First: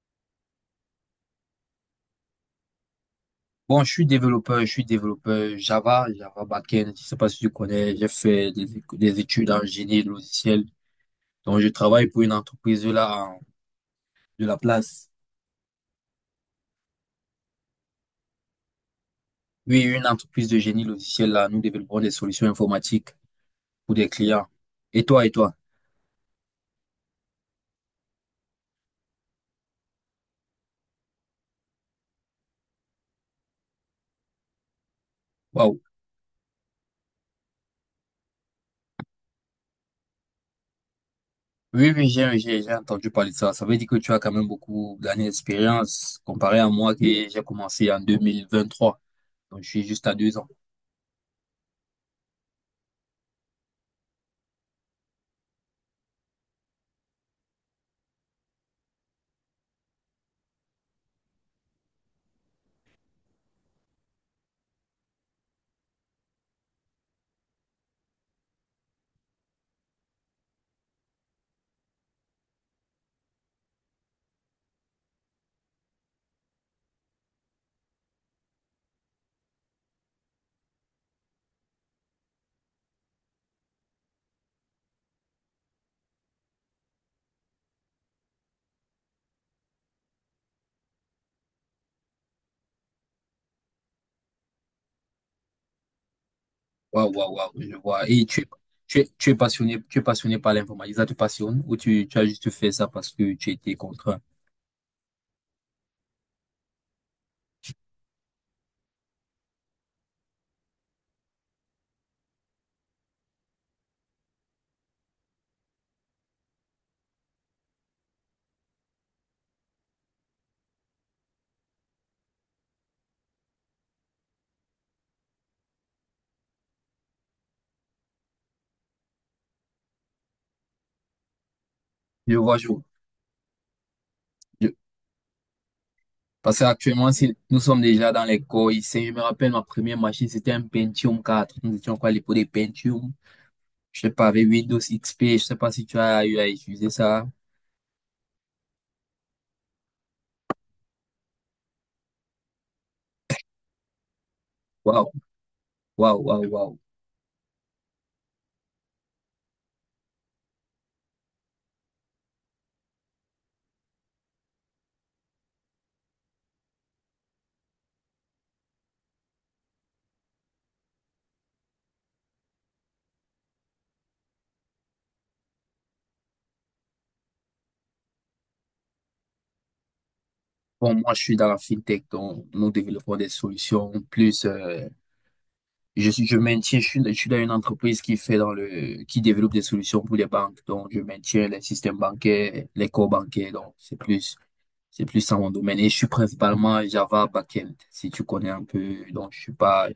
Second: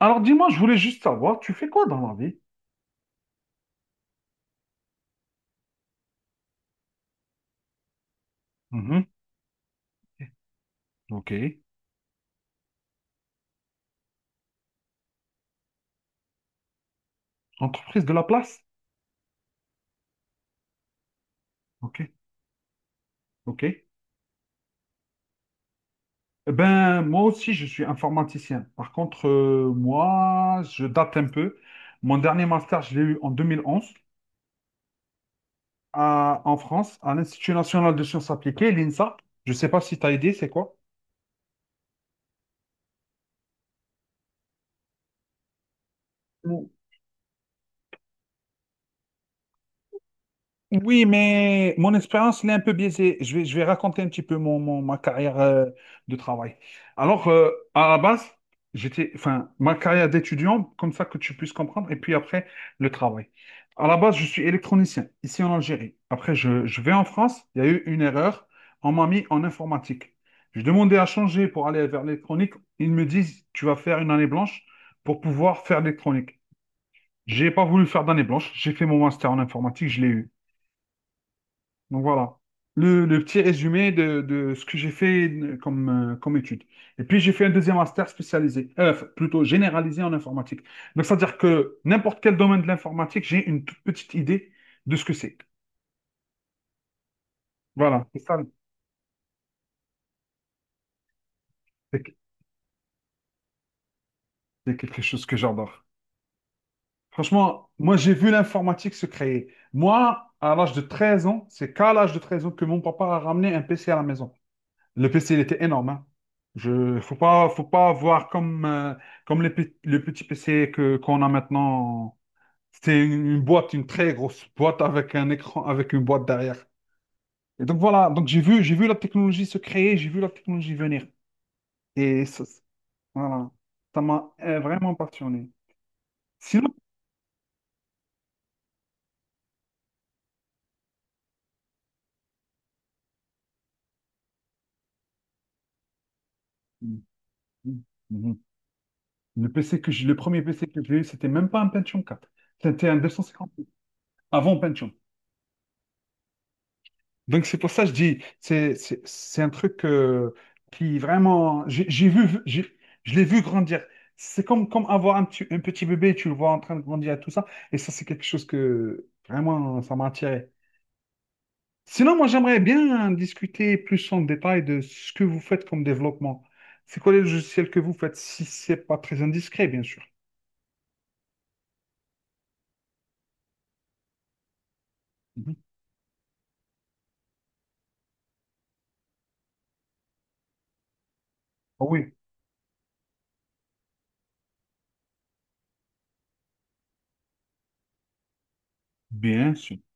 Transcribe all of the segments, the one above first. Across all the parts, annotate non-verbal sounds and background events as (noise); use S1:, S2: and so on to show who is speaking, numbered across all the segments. S1: Alors dis-moi, je voulais juste savoir, tu fais quoi dans la vie?
S2: Bon, je suis développeur Java, Java backend. Je sais pas si tu connais, j'ai fait des, éc-
S1: Mhm.
S2: des études en génie logiciel.
S1: Ok.
S2: Donc, je travaille pour une entreprise là de la place.
S1: Entreprise de la place?
S2: Oui, une entreprise de génie logiciel là. Nous
S1: Ok,
S2: développons des solutions informatiques
S1: ok.
S2: pour des clients. Et toi?
S1: Eh ben, moi aussi, je suis informaticien. Par contre, moi, je date un peu. Mon dernier master, je l'ai eu en 2011
S2: Waouh.
S1: en France, à l'Institut national de sciences appliquées, l'INSA. Je ne sais pas si tu as aidé, c'est quoi?
S2: Oui, oui, j'ai entendu parler de ça. Ça veut dire que tu as quand même beaucoup d'années d'expérience comparé à moi qui j'ai commencé en 2023. Donc, je suis juste à deux ans.
S1: Oui, mais mon expérience, elle est un peu biaisée. Je vais raconter un petit peu ma carrière de travail. Alors, à la base, j'étais, enfin, ma carrière d'étudiant, comme ça que tu puisses comprendre, et puis après, le travail. À la base, je suis électronicien, ici en Algérie. Après, je vais en France, il y a eu une erreur, on m'a mis en informatique. Je demandais à changer pour aller vers l'électronique. Ils me disent, tu vas faire une année blanche pour pouvoir faire l'électronique. J'ai pas voulu faire d'année blanche, j'ai fait mon master en informatique, je l'ai eu. Donc voilà, le petit résumé de ce que j'ai fait comme, comme étude. Et puis j'ai fait un deuxième master spécialisé, plutôt généralisé en informatique. Donc c'est-à-dire que n'importe quel domaine de l'informatique, j'ai une toute petite idée de ce que c'est.
S2: Waouh, je
S1: Voilà,
S2: vois.
S1: c'est
S2: Et
S1: ça,
S2: tu es, tu es, tu es passionné par l'informatique, ça te passionne ou
S1: c'est
S2: tu as juste fait ça parce que tu étais contraint?
S1: c'est quelque chose que j'adore. Franchement, moi j'ai vu l'informatique se créer. Moi, à l'âge de 13 ans, c'est qu'à l'âge de 13 ans que mon papa a ramené un PC à la maison. Le PC, il était énorme, hein. Je, faut pas voir comme, comme le petit PC qu'on a maintenant. C'était une boîte, une très grosse boîte avec un écran, avec une boîte derrière. Et donc voilà, donc j'ai vu la technologie se créer, j'ai vu la technologie venir. Et
S2: Je
S1: ça,
S2: vois,
S1: voilà, ça m'a
S2: je-
S1: vraiment passionné.
S2: Parce
S1: Sinon,
S2: qu'actuellement, si nous sommes déjà dans les corps ici, je me rappelle ma première machine, c'était un Pentium 4. Nous étions quoi les l'époque des Pentium. Je sais pas, avec Windows XP, je sais pas si tu as eu à utiliser
S1: Mhm.
S2: ça.
S1: Mhm. Le premier PC que j'ai eu, c'était même pas un Pentium 4. C'était un 250 avant Pentium.
S2: Waouh, waouh.
S1: Donc c'est pour ça que je dis, c'est un truc qui vraiment, je l'ai vu grandir. C'est comme, comme avoir un petit bébé, tu le vois en train de grandir et tout ça. Et ça, c'est quelque chose que vraiment, ça m'a attiré. Sinon, moi, j'aimerais bien discuter plus en détail de ce que vous faites comme développement. C'est quoi les logiciels que vous faites, si c'est pas très indiscret, bien sûr.
S2: Bon, moi, je suis dans la fintech, donc nous développons des solutions plus,
S1: Mhm.
S2: je suis, je maintiens, je suis dans une entreprise qui fait qui développe des solutions pour les banques. Donc, je maintiens les
S1: Ah
S2: systèmes
S1: oui,
S2: bancaires, les corps bancaires. Donc, c'est plus ça mon domaine. Et je suis principalement Java backend, si tu connais un peu. Donc, je suis
S1: bien sûr,
S2: pas,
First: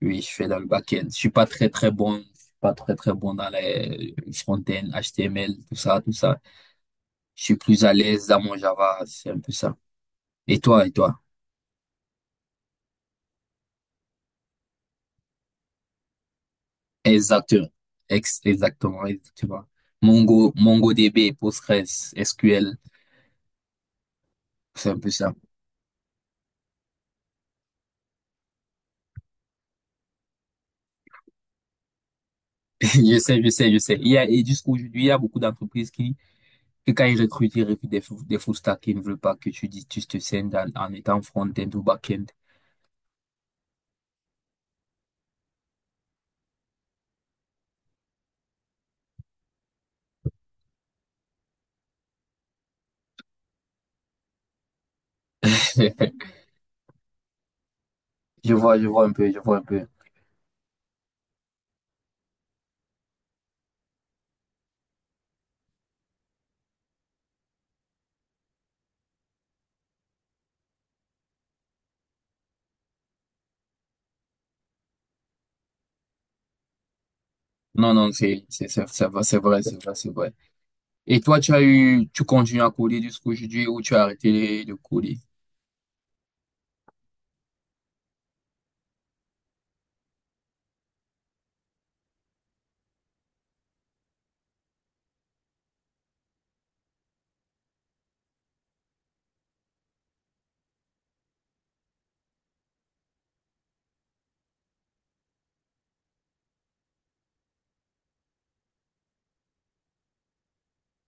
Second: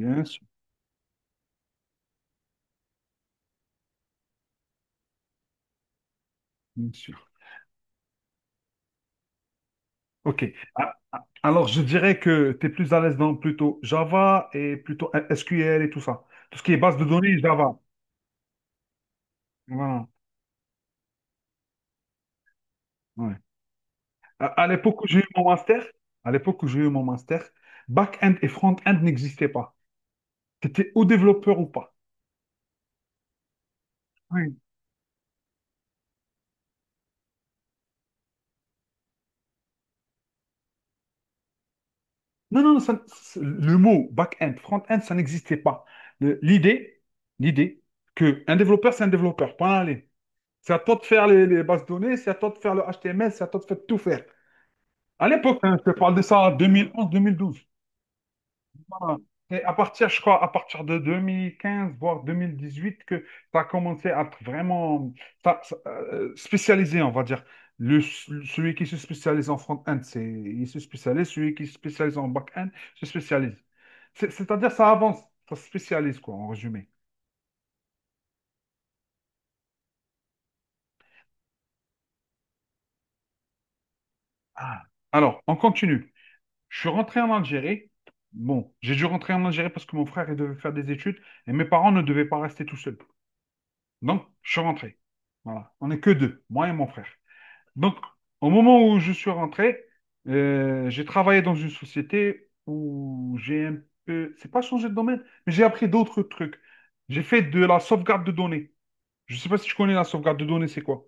S2: oui, je
S1: sûr,
S2: fais dans le backend. Je suis pas très, très bon dans les front-end, HTML, tout ça, tout ça.
S1: bien sûr.
S2: Je suis plus à l'aise dans mon Java. C'est un peu ça.
S1: Ok.
S2: Et toi, et
S1: A-
S2: toi?
S1: a- Alors, je dirais que tu es plus à l'aise dans plutôt Java et plutôt SQL et tout ça. Tout ce qui est base de données,
S2: Exactement.
S1: Java.
S2: Exactement, exactement.
S1: Voilà.
S2: Mongo, MongoDB, PostgreSQL,
S1: Ouais. À
S2: c'est un
S1: l'époque où
S2: peu
S1: j'ai eu
S2: ça.
S1: mon master, à l'époque où j'ai eu mon master, back-end et front-end n'existaient pas. Tu étais ou développeur ou pas.
S2: (laughs) Je sais. Il y a, et
S1: Oui.
S2: jusqu'aujourd'hui, il y a beaucoup d'entreprises que quand ils recrutent des full stack qui ne veulent pas que tu dis, tu te scindes en étant front-end ou back-end.
S1: Non, non, non, le mot back-end, front-end, ça n'existait pas. Le- L'idée, l'idée que un développeur, c'est un développeur, point allez. C'est à toi de faire les bases de données, c'est à toi de faire le HTML, c'est à toi de faire tout faire. À l'époque, hein, je te parle de
S2: (laughs)
S1: ça en 2011-2012. Voilà.
S2: Je vois un
S1: C'est à
S2: peu.
S1: partir, je crois, à partir de 2015, voire 2018, que ça a commencé à être vraiment spécialisé, on va dire. Celui qui se spécialise en front-end, c'est, il se spécialise. Celui qui se spécialise en back-end, se spécialise. C'est-à-dire, ça avance, ça se spécialise, quoi, en résumé.
S2: Non, c'est vrai, c'est vrai. Et toi, tu as eu, tu continues à coder jusqu'aujourd'hui ou tu as arrêté de
S1: Ah.
S2: coder?
S1: Alors, on continue. Je suis rentré en Algérie. Bon, j'ai dû rentrer en Algérie parce que mon frère, il devait faire des études et mes parents ne devaient pas rester tout seuls. Donc, je suis rentré. Voilà. On n'est que deux, moi et mon frère. Donc, au moment où je suis rentré, j'ai travaillé dans une société où j'ai un peu, c'est pas changé de domaine, mais j'ai appris d'autres trucs. J'ai fait de la sauvegarde de données. Je sais pas si tu connais la sauvegarde de données, c'est quoi?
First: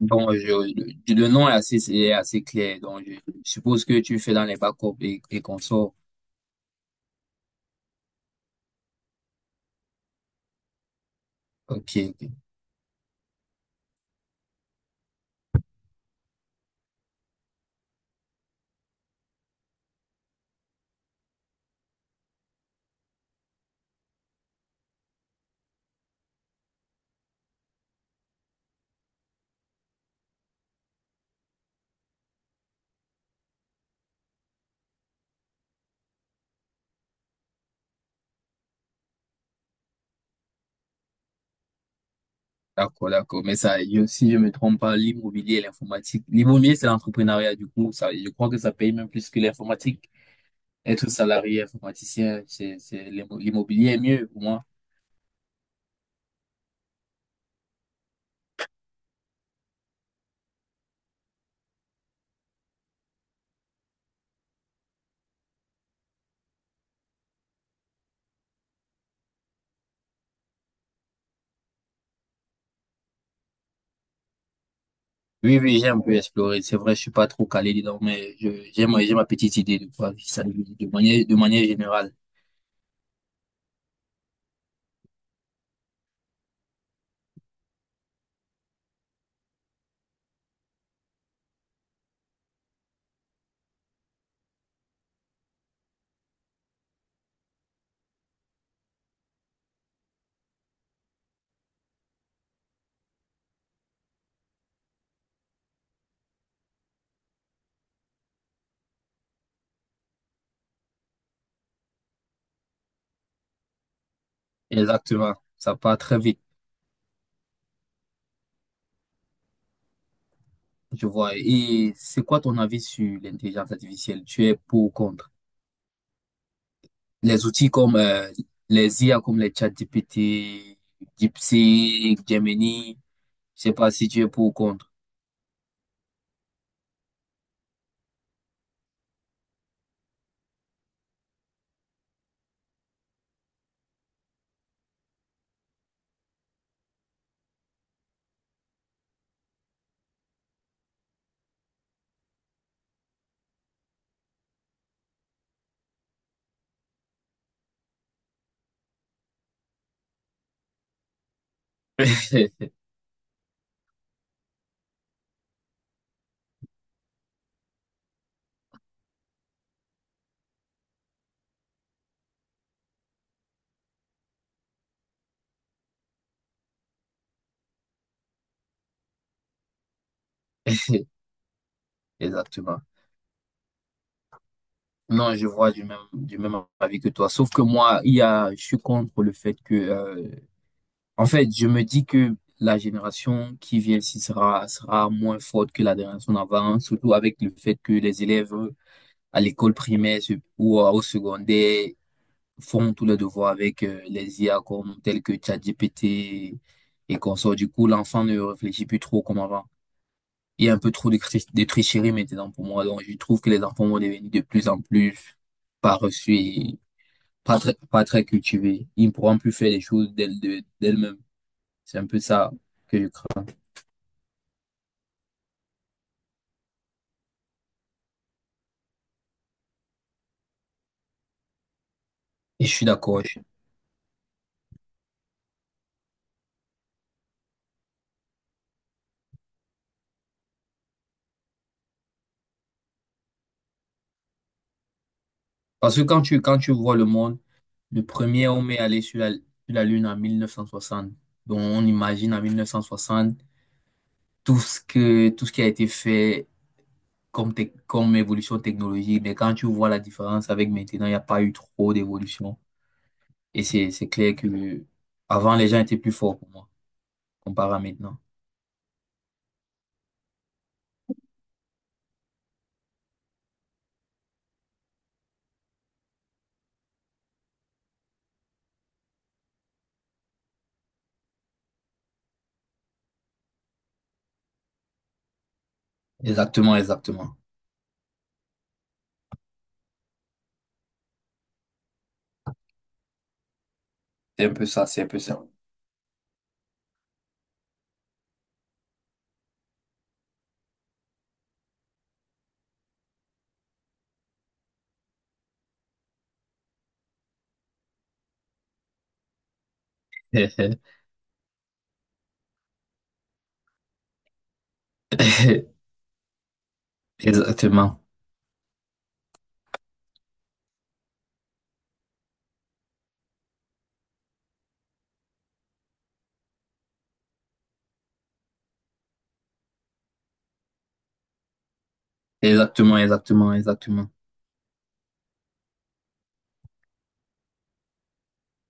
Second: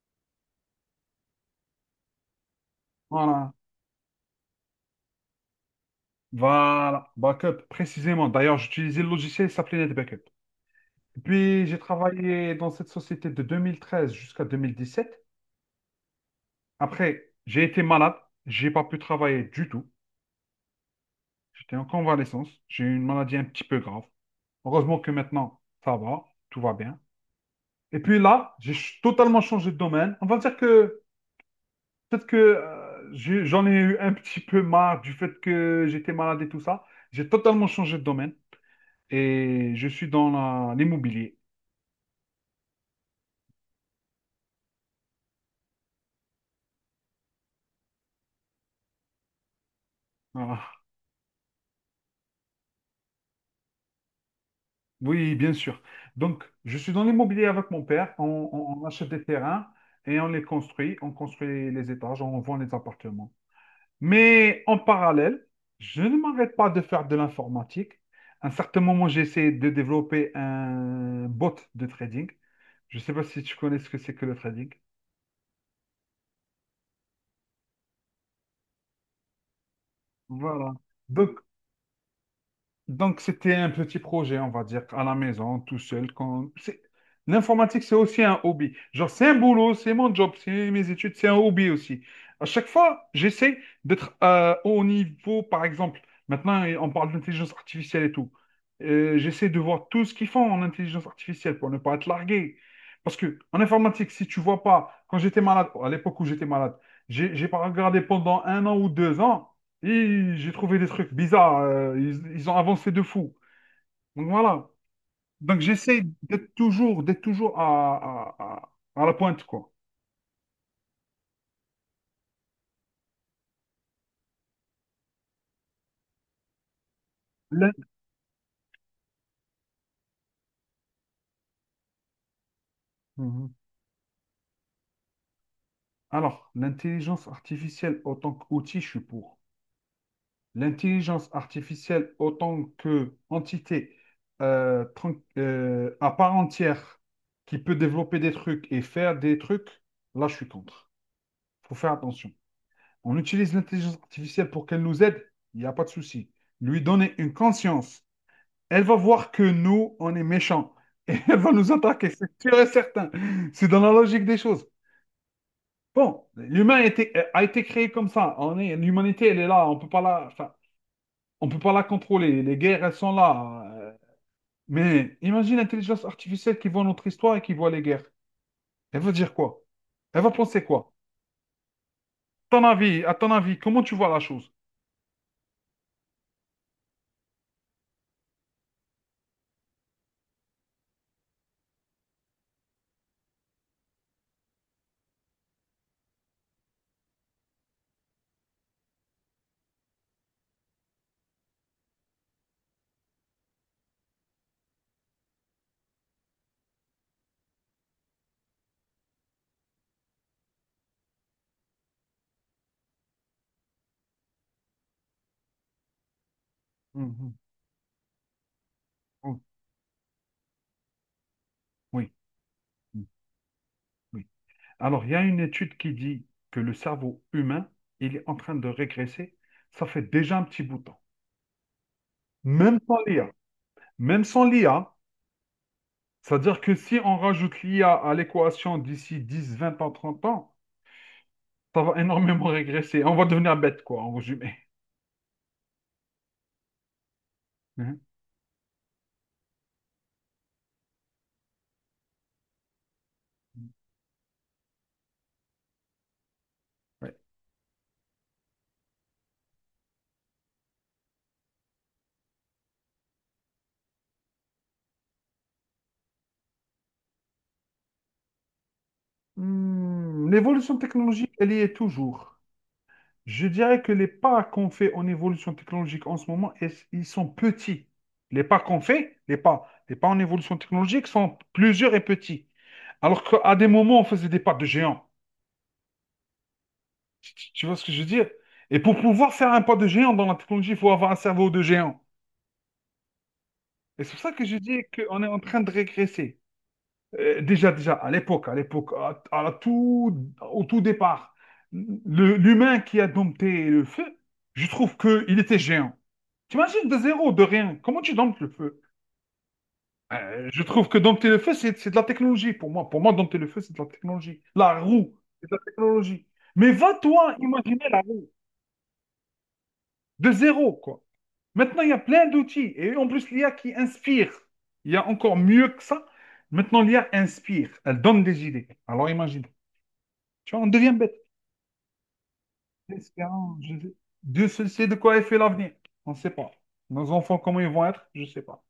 S2: Bon, le nom est assez clair. Donc, je
S1: Voilà.
S2: suppose que tu fais dans les backups et consorts.
S1: Voilà. Backup, précisément. D'ailleurs, j'utilisais le logiciel, il s'appelait NetBackup. Puis, j'ai
S2: Ok, ok.
S1: travaillé dans cette société de 2013 jusqu'à 2017. Après, j'ai été malade. J'ai pas pu travailler du tout. J'étais en convalescence. J'ai eu une maladie un petit peu grave. Heureusement que maintenant, ça va, tout va bien. Et puis là, totalement changé de domaine. On va dire que peut-être que j'en ai eu un petit peu marre du fait que j'étais malade et tout ça. J'ai totalement changé de domaine et je suis dans l'immobilier.
S2: D'accord, d'accord. Mais ça, je- si je me trompe pas, l'immobilier et l'informatique. L'immobilier, c'est l'entrepreneuriat, du coup, ça, je crois que ça paye même plus que l'informatique.
S1: Voilà.
S2: Être salarié informaticien, c'est, l'immobilier est mieux pour moi.
S1: Oui, bien sûr. Donc, je suis dans l'immobilier avec mon père. On achète des terrains et on les construit. On construit les étages, on vend les appartements. Mais en parallèle, je ne m'arrête pas de faire de l'informatique. À un certain moment, j'ai essayé de développer un bot de trading. Je ne sais pas si tu connais ce que c'est que le trading.
S2: Oui, oui, j'ai un peu exploré. C'est vrai, je suis pas trop calé dedans, mais j'ai ma petite idée de quoi, ça,
S1: Voilà.
S2: de
S1: Donc,
S2: manière générale.
S1: Donc, c'était un petit projet, on va dire, à la maison, tout seul. L'informatique, c'est aussi un hobby. Genre, c'est un boulot, c'est mon job, c'est mes études, c'est un hobby aussi. À chaque fois, j'essaie d'être au niveau, par exemple, maintenant, on parle d'intelligence artificielle et tout. J'essaie de voir tout ce qu'ils font en intelligence artificielle pour ne pas être largué. Parce que en informatique, si tu vois pas, quand j'étais malade, à l'époque où j'étais malade, j'ai pas regardé pendant un an ou 2 ans. Et j'ai trouvé des trucs bizarres. Ils ont avancé de fou. Donc voilà.
S2: Exactement.
S1: Donc
S2: Ça part
S1: j'essaie
S2: très vite,
S1: d'être toujours à la pointe, quoi.
S2: je vois. Et c'est quoi ton avis sur l'intelligence artificielle? Tu es pour ou contre? Les outils
S1: L'in-
S2: comme les IA, comme les ChatGPT, DeepSeek, Gemini,
S1: Mhm.
S2: je sais pas si tu es pour ou contre.
S1: Alors, l'intelligence artificielle autant qu'outil, je suis pour. L'intelligence artificielle autant qu'entité à part entière qui peut développer des trucs et faire des trucs, là, je suis contre. Faut faire attention. On utilise l'intelligence artificielle pour qu'elle nous aide, il n'y a pas de souci. Lui donner une conscience. Elle va voir que nous, on est méchants. (laughs) Et elle va nous attaquer, c'est sûr et certain. C'est dans la logique des choses. Bon, l'humain a été créé comme ça. On est, l'humanité, elle est là. On peut pas la, enfin, on peut pas la contrôler. Les guerres, elles sont là. Mais imagine l'intelligence artificielle qui voit notre histoire et qui voit les guerres. Elle va dire quoi? Elle va penser quoi?
S2: (laughs) Exactement.
S1: À ton avis, comment tu vois la chose?
S2: Non, je vois du même avis que toi. Sauf que moi, il y a, je suis contre le fait que, en fait, je me dis que la génération qui vient ici sera moins forte que la génération d'avant, surtout avec le fait que les élèves à l'école primaire ou au secondaire, font tous les devoirs avec les IA comme tels que ChatGPT et qu'on sort. Du coup, l'enfant ne réfléchit plus trop comme avant. Il y a un peu trop de tricherie maintenant pour moi. Donc, je trouve que les enfants vont devenir de plus en plus paresseux et
S1: Mhm,
S2: pas très, pas très cultivés. Ils ne pourront
S1: mhm.
S2: plus faire les choses d'elles-mêmes. C'est un
S1: Oui,
S2: peu ça que
S1: mhm,
S2: je crains.
S1: oui. Alors, il y a une étude qui dit que le cerveau humain, il est en train de régresser. Ça fait déjà un petit bout de temps.
S2: Et je
S1: Même
S2: suis
S1: sans
S2: d'accord.
S1: l'IA.
S2: Je-
S1: Même sans l'IA, c'est-à-dire que si on rajoute l'IA à l'équation d'ici 10, 20 ans, 30 ans, ça va énormément régresser. On va devenir bête, quoi, en résumé.
S2: parce que quand tu vois le monde,
S1: Hein.
S2: le premier homme est allé sur la Lune en 1960. Donc, on imagine en 1960 tout ce tout ce qui a été fait
S1: Ouais.
S2: comme évolution technologique, mais quand tu vois la différence avec maintenant, il n'y a pas eu trop d'évolution. Et c'est clair que avant, les gens étaient plus forts pour moi, comparé à maintenant.
S1: Hmm, l'évolution technologique, elle y est toujours. Je dirais que les pas qu'on fait en évolution technologique en ce moment, ils sont petits. Les pas qu'on fait, les pas en évolution technologique sont plusieurs et petits. Alors qu'à des moments, on faisait des pas de géant.
S2: Exactement,
S1: Tu
S2: exactement.
S1: tu- tu vois ce que je veux dire? Et pour pouvoir faire un pas de géant dans la technologie, il faut avoir un cerveau de géant. Et c'est pour ça que
S2: C'est un
S1: je
S2: peu
S1: dis
S2: ça, c'est un peu
S1: qu'on est en
S2: ça.
S1: train de régresser. Déjà, à l'époque, au tout départ, l'humain qui a dompté le feu, je trouve qu'il était géant. T'imagines de zéro, de rien. Comment tu domptes le feu? Je trouve
S2: (laughs)
S1: que dompter le feu, c'est de la technologie pour moi. Pour moi, dompter le feu, c'est de la technologie. La roue, c'est de la technologie. Mais va toi imaginer la
S2: Exactement.
S1: roue de zéro, quoi. Maintenant, il y a plein d'outils. Et en plus, l'IA qui inspire. Il y a encore mieux que ça. Maintenant, l'IA inspire. Elle donne des idées. Alors imagine. Tu vois, on devient bête.
S2: Exactement, exactement,
S1: Espérons,
S2: exactement.
S1: Dieu seul sait de quoi est fait l'avenir. On ne sait pas. Nos enfants, comment ils vont être, je ne sais pas.